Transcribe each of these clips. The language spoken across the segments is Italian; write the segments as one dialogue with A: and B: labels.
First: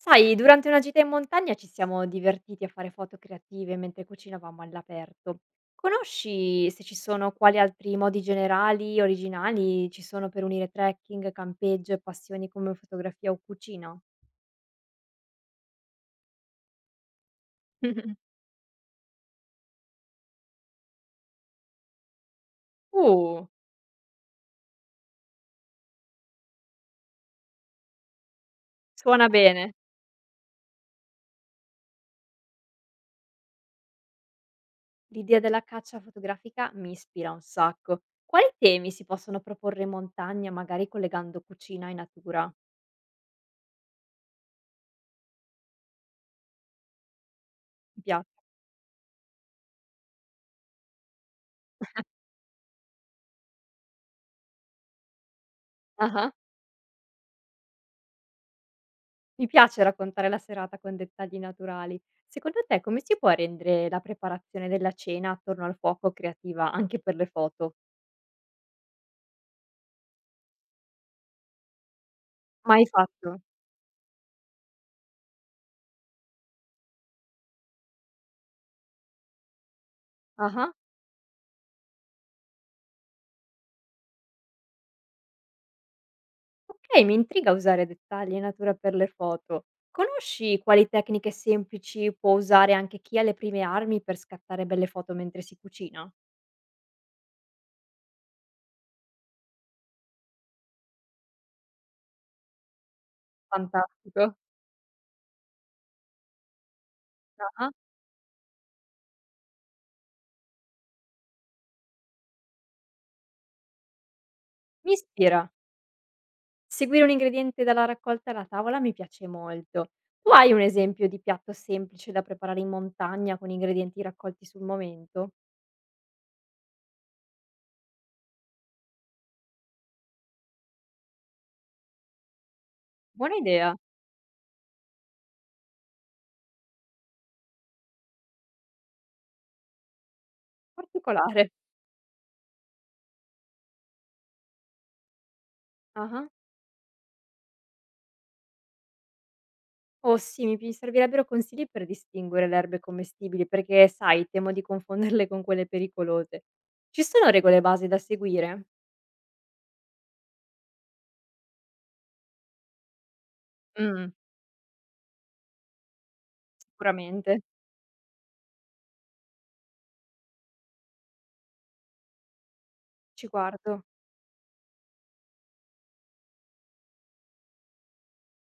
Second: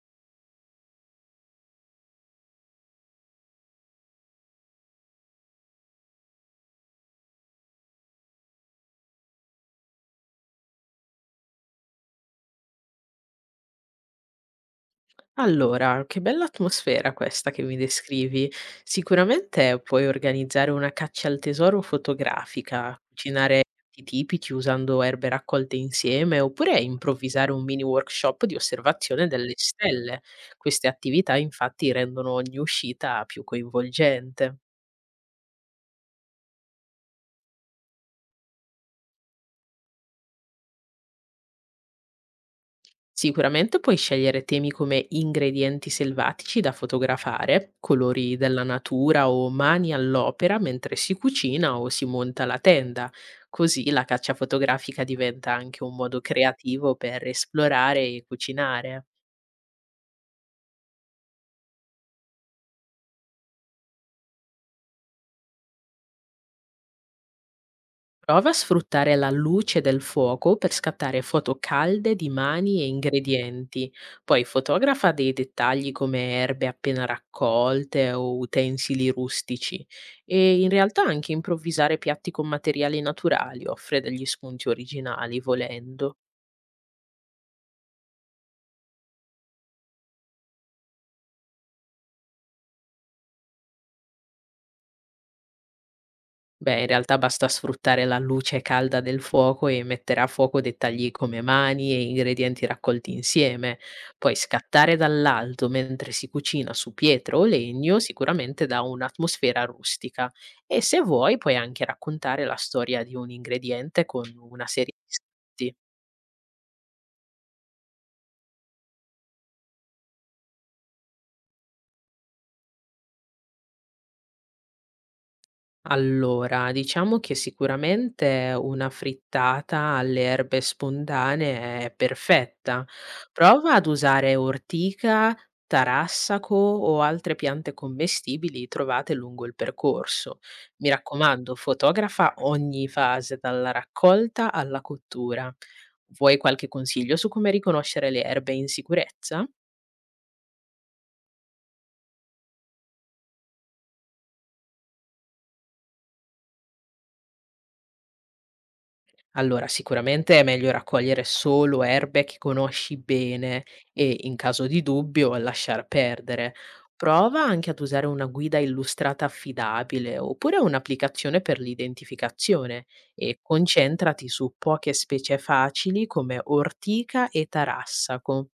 A: Sai, durante una gita in montagna ci siamo divertiti a fare foto creative mentre cucinavamo all'aperto. Conosci se ci sono quali altri modi generali, originali ci sono per unire trekking, campeggio e passioni come fotografia o cucina?
B: Allora, che bella atmosfera questa che mi descrivi. Sicuramente puoi organizzare una caccia al tesoro fotografica,
A: Uh,
B: cucinare piatti tipici usando erbe raccolte insieme, oppure improvvisare un mini workshop di osservazione
A: Suona
B: delle
A: bene.
B: stelle. Queste attività infatti rendono ogni uscita più coinvolgente.
A: L'idea della caccia fotografica mi ispira un sacco. Quali temi si possono proporre in montagna, magari collegando cucina e natura?
B: Sicuramente puoi scegliere temi come ingredienti selvatici da fotografare,
A: Mi piace.
B: colori della natura o mani all'opera mentre si cucina o si monta la tenda. Così la caccia fotografica diventa anche un
A: Ah
B: modo
A: ah.
B: creativo per esplorare e cucinare.
A: Mi piace raccontare la serata con dettagli naturali. Secondo te come si può rendere la preparazione della cena attorno al fuoco creativa anche per le foto?
B: Prova a sfruttare la luce del fuoco per scattare foto calde di mani e
A: Mai fatto?
B: ingredienti. Poi fotografa dei dettagli come erbe appena raccolte o utensili rustici. E in
A: Ah-ah.
B: realtà anche improvvisare piatti con materiali naturali offre degli spunti originali volendo.
A: Okay, mi intriga usare dettagli e natura per le foto. Conosci quali tecniche semplici può usare anche chi ha le prime armi per scattare belle foto mentre si cucina?
B: Beh, in realtà basta sfruttare la luce calda del fuoco e mettere a fuoco dettagli come mani e ingredienti raccolti insieme. Poi
A: Fantastico.
B: scattare dall'alto mentre si cucina su pietra o
A: Ah-ah.
B: legno sicuramente dà un'atmosfera rustica. E se vuoi puoi anche raccontare la storia di un ingrediente con una
A: Mi
B: serie di
A: ispira.
B: scatti.
A: Seguire un ingrediente dalla raccolta alla tavola mi piace molto. Tu hai un esempio di piatto semplice da preparare in montagna con ingredienti raccolti sul momento?
B: Allora, diciamo che sicuramente una frittata alle erbe spontanee è perfetta.
A: Buona
B: Prova
A: idea,
B: ad usare ortica, tarassaco o altre piante commestibili trovate lungo il percorso. Mi
A: particolare.
B: raccomando, fotografa ogni fase, dalla raccolta alla cottura.
A: Ah-ah.
B: Vuoi qualche consiglio su come riconoscere le erbe in sicurezza?
A: Oh sì, mi servirebbero consigli per distinguere le erbe commestibili perché, sai, temo di confonderle con quelle pericolose. Ci sono regole base da seguire?
B: Allora, sicuramente è meglio raccogliere solo erbe che conosci bene
A: Mh,
B: e, in caso di dubbio, lasciar perdere.
A: sicuramente,
B: Prova anche ad usare una guida illustrata affidabile oppure un'applicazione per l'identificazione
A: ci
B: e
A: guardo.
B: concentrati su poche specie facili come ortica e tarassaco.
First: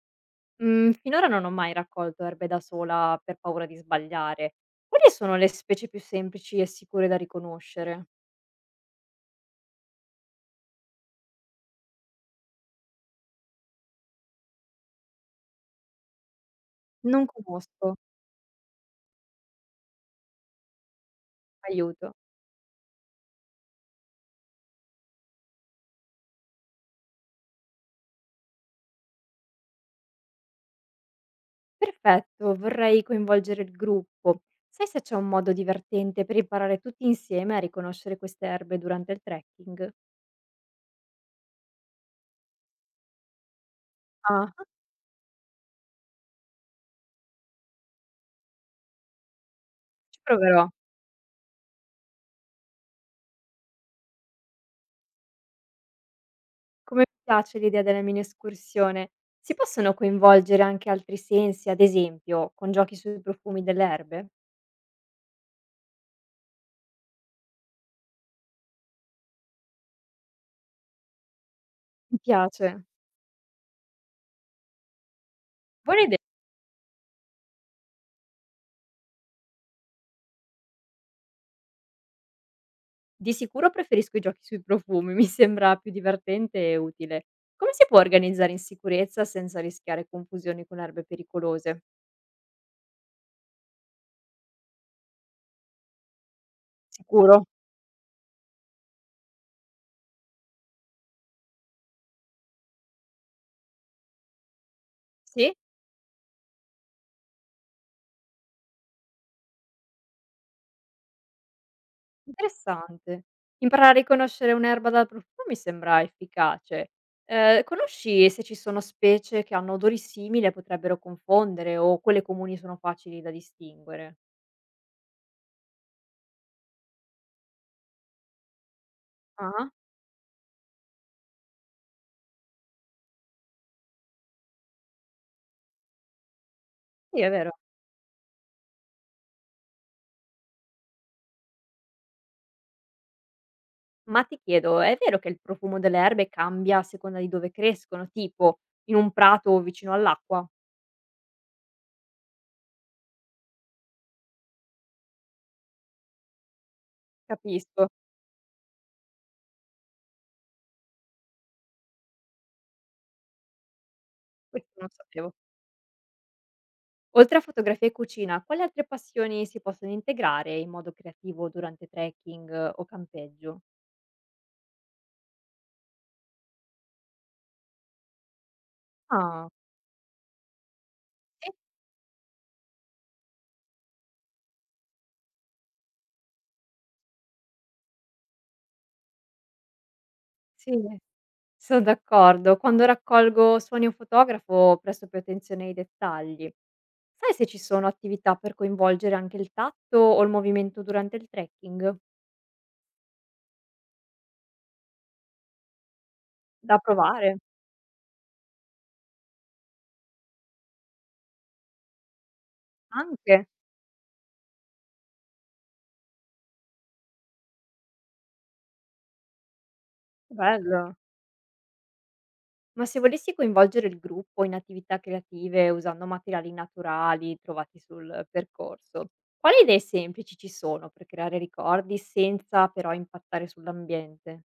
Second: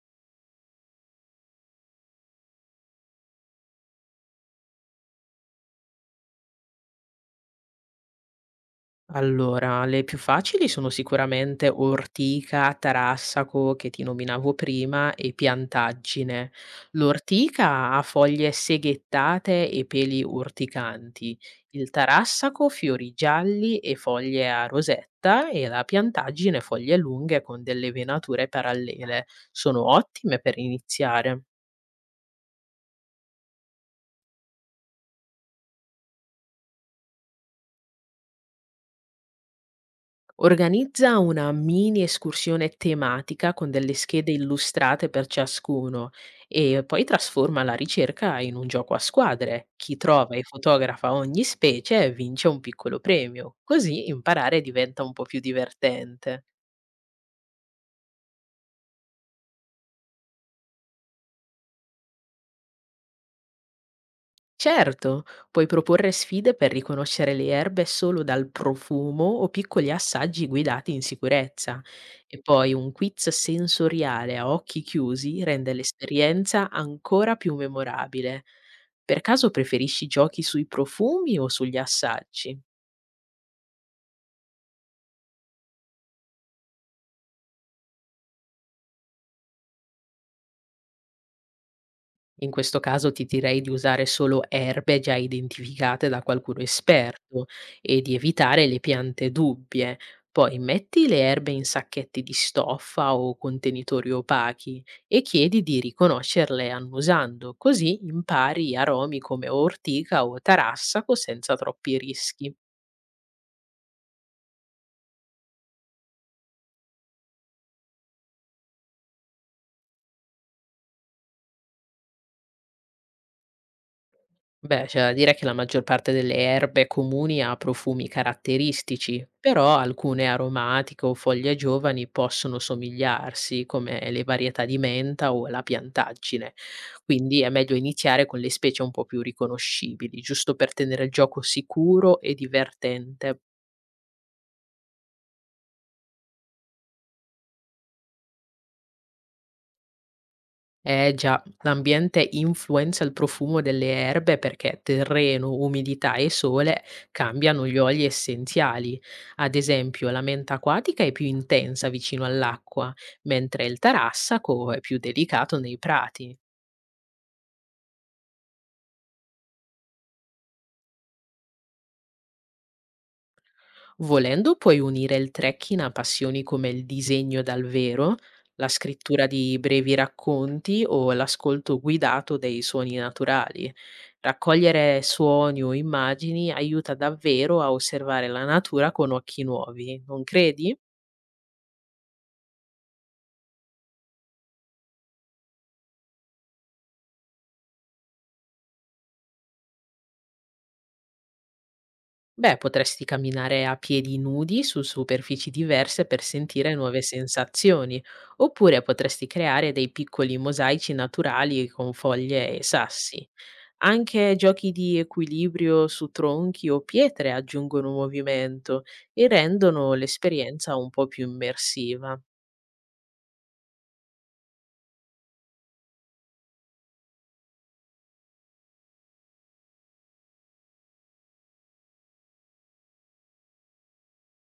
A: Mhmm, finora non ho mai raccolto erbe da sola per paura di sbagliare. Quali sono le specie più semplici e sicure da riconoscere?
B: Allora, le più facili sono sicuramente ortica, tarassaco, che ti nominavo prima, e piantaggine.
A: Non conosco,
B: L'ortica ha foglie seghettate e peli urticanti, il
A: aiuto.
B: tarassaco fiori gialli e foglie a rosetta e la piantaggine foglie lunghe con delle venature parallele. Sono ottime per iniziare.
A: Perfetto, vorrei coinvolgere il gruppo. Sai se c'è un modo divertente per imparare tutti insieme a riconoscere queste erbe durante il trekking?
B: Organizza una mini escursione tematica con delle schede
A: Ah,
B: illustrate per ciascuno e poi trasforma la ricerca in un gioco a squadre. Chi
A: ci
B: trova e
A: proverò.
B: fotografa ogni specie vince un piccolo premio, così imparare diventa un po' più divertente.
A: Come mi piace l'idea della mini escursione. Si possono coinvolgere anche altri sensi, ad esempio, con giochi sui profumi delle erbe?
B: Certo, puoi proporre sfide per riconoscere le erbe solo dal profumo o piccoli assaggi guidati in sicurezza.
A: Mi
B: E poi
A: piace.
B: un quiz sensoriale a occhi chiusi rende
A: Buona idea.
B: l'esperienza ancora più memorabile. Per caso preferisci giochi sui profumi o sugli assaggi?
A: Di sicuro preferisco i giochi sui profumi, mi sembra più divertente e utile. Come si può organizzare in sicurezza senza rischiare confusioni con erbe pericolose?
B: In questo caso ti direi di usare solo erbe già identificate da qualcuno esperto
A: Sicuro?
B: e di evitare le piante dubbie. Poi metti le erbe in sacchetti di stoffa o contenitori opachi e
A: Sì?
B: chiedi di riconoscerle annusando, così impari aromi come ortica o tarassaco senza troppi rischi.
A: Interessante. Imparare a riconoscere un'erba dal profumo mi sembra efficace. Conosci se ci sono specie che hanno odori simili e potrebbero confondere o quelle comuni sono facili da distinguere?
B: Beh, c'è da dire che la maggior parte delle erbe comuni ha profumi caratteristici,
A: Ah,
B: però alcune aromatiche o foglie giovani possono somigliarsi, come le varietà di menta o la piantaggine.
A: sì, è
B: Quindi è
A: vero.
B: meglio iniziare con le specie un po' più riconoscibili, giusto per tenere il gioco sicuro e divertente.
A: Ma ti chiedo, è vero che il profumo delle erbe cambia a seconda di dove crescono, tipo in un prato o vicino all'acqua?
B: Eh già, l'ambiente influenza il profumo delle erbe perché terreno, umidità e sole cambiano gli
A: Capisco,
B: oli essenziali. Ad esempio, la menta acquatica è più intensa vicino all'acqua, mentre il
A: questo
B: tarassaco è
A: non
B: più
A: sapevo.
B: delicato nei prati.
A: Oltre a fotografia e cucina, quali altre passioni si possono integrare in modo creativo durante trekking o campeggio?
B: Volendo puoi unire il trekking a passioni come il disegno dal vero, la scrittura
A: Ah,
B: di brevi racconti o l'ascolto guidato dei suoni naturali. Raccogliere suoni o immagini aiuta davvero a osservare la natura con occhi nuovi, non
A: sì,
B: credi?
A: sì, sono d'accordo. Quando raccolgo suoni o fotografo, presto più attenzione ai dettagli. Sai se ci sono attività per coinvolgere anche il tatto o il movimento durante il trekking?
B: Beh, potresti camminare a piedi nudi su superfici diverse per sentire
A: Da
B: nuove
A: provare,
B: sensazioni, oppure potresti creare dei piccoli mosaici naturali con foglie e sassi.
A: anche.
B: Anche giochi di equilibrio su tronchi o pietre aggiungono movimento e rendono l'esperienza un
A: Bello.
B: po' più immersiva.
A: Ma se volessi coinvolgere il gruppo in attività creative usando materiali naturali trovati sul percorso, quali idee semplici ci sono per creare ricordi senza però impattare sull'ambiente?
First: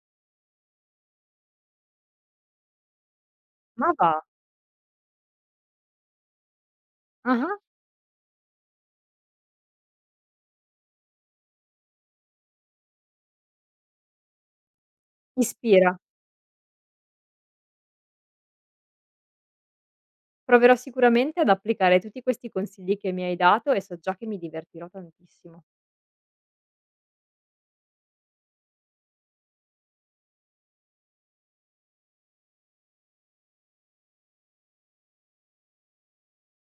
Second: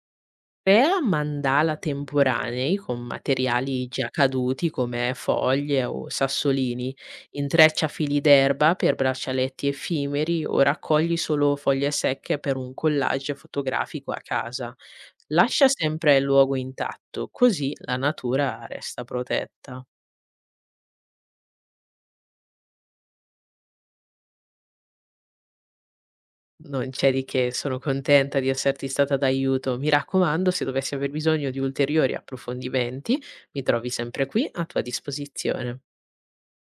B: Crea mandala temporanei con materiali
A: Ma
B: già
A: va,
B: caduti come foglie o sassolini,
A: ah,
B: intreccia fili d'erba per braccialetti effimeri o raccogli solo foglie secche per un collage fotografico a casa. Lascia
A: ispira.
B: sempre il luogo intatto, così la natura resta protetta.
A: Proverò sicuramente ad applicare tutti questi consigli che mi hai dato e so già che mi divertirò tantissimo.
B: Non c'è di che, sono contenta di esserti stata d'aiuto. Mi raccomando, se dovessi aver bisogno di ulteriori approfondimenti, mi trovi sempre qui a tua disposizione.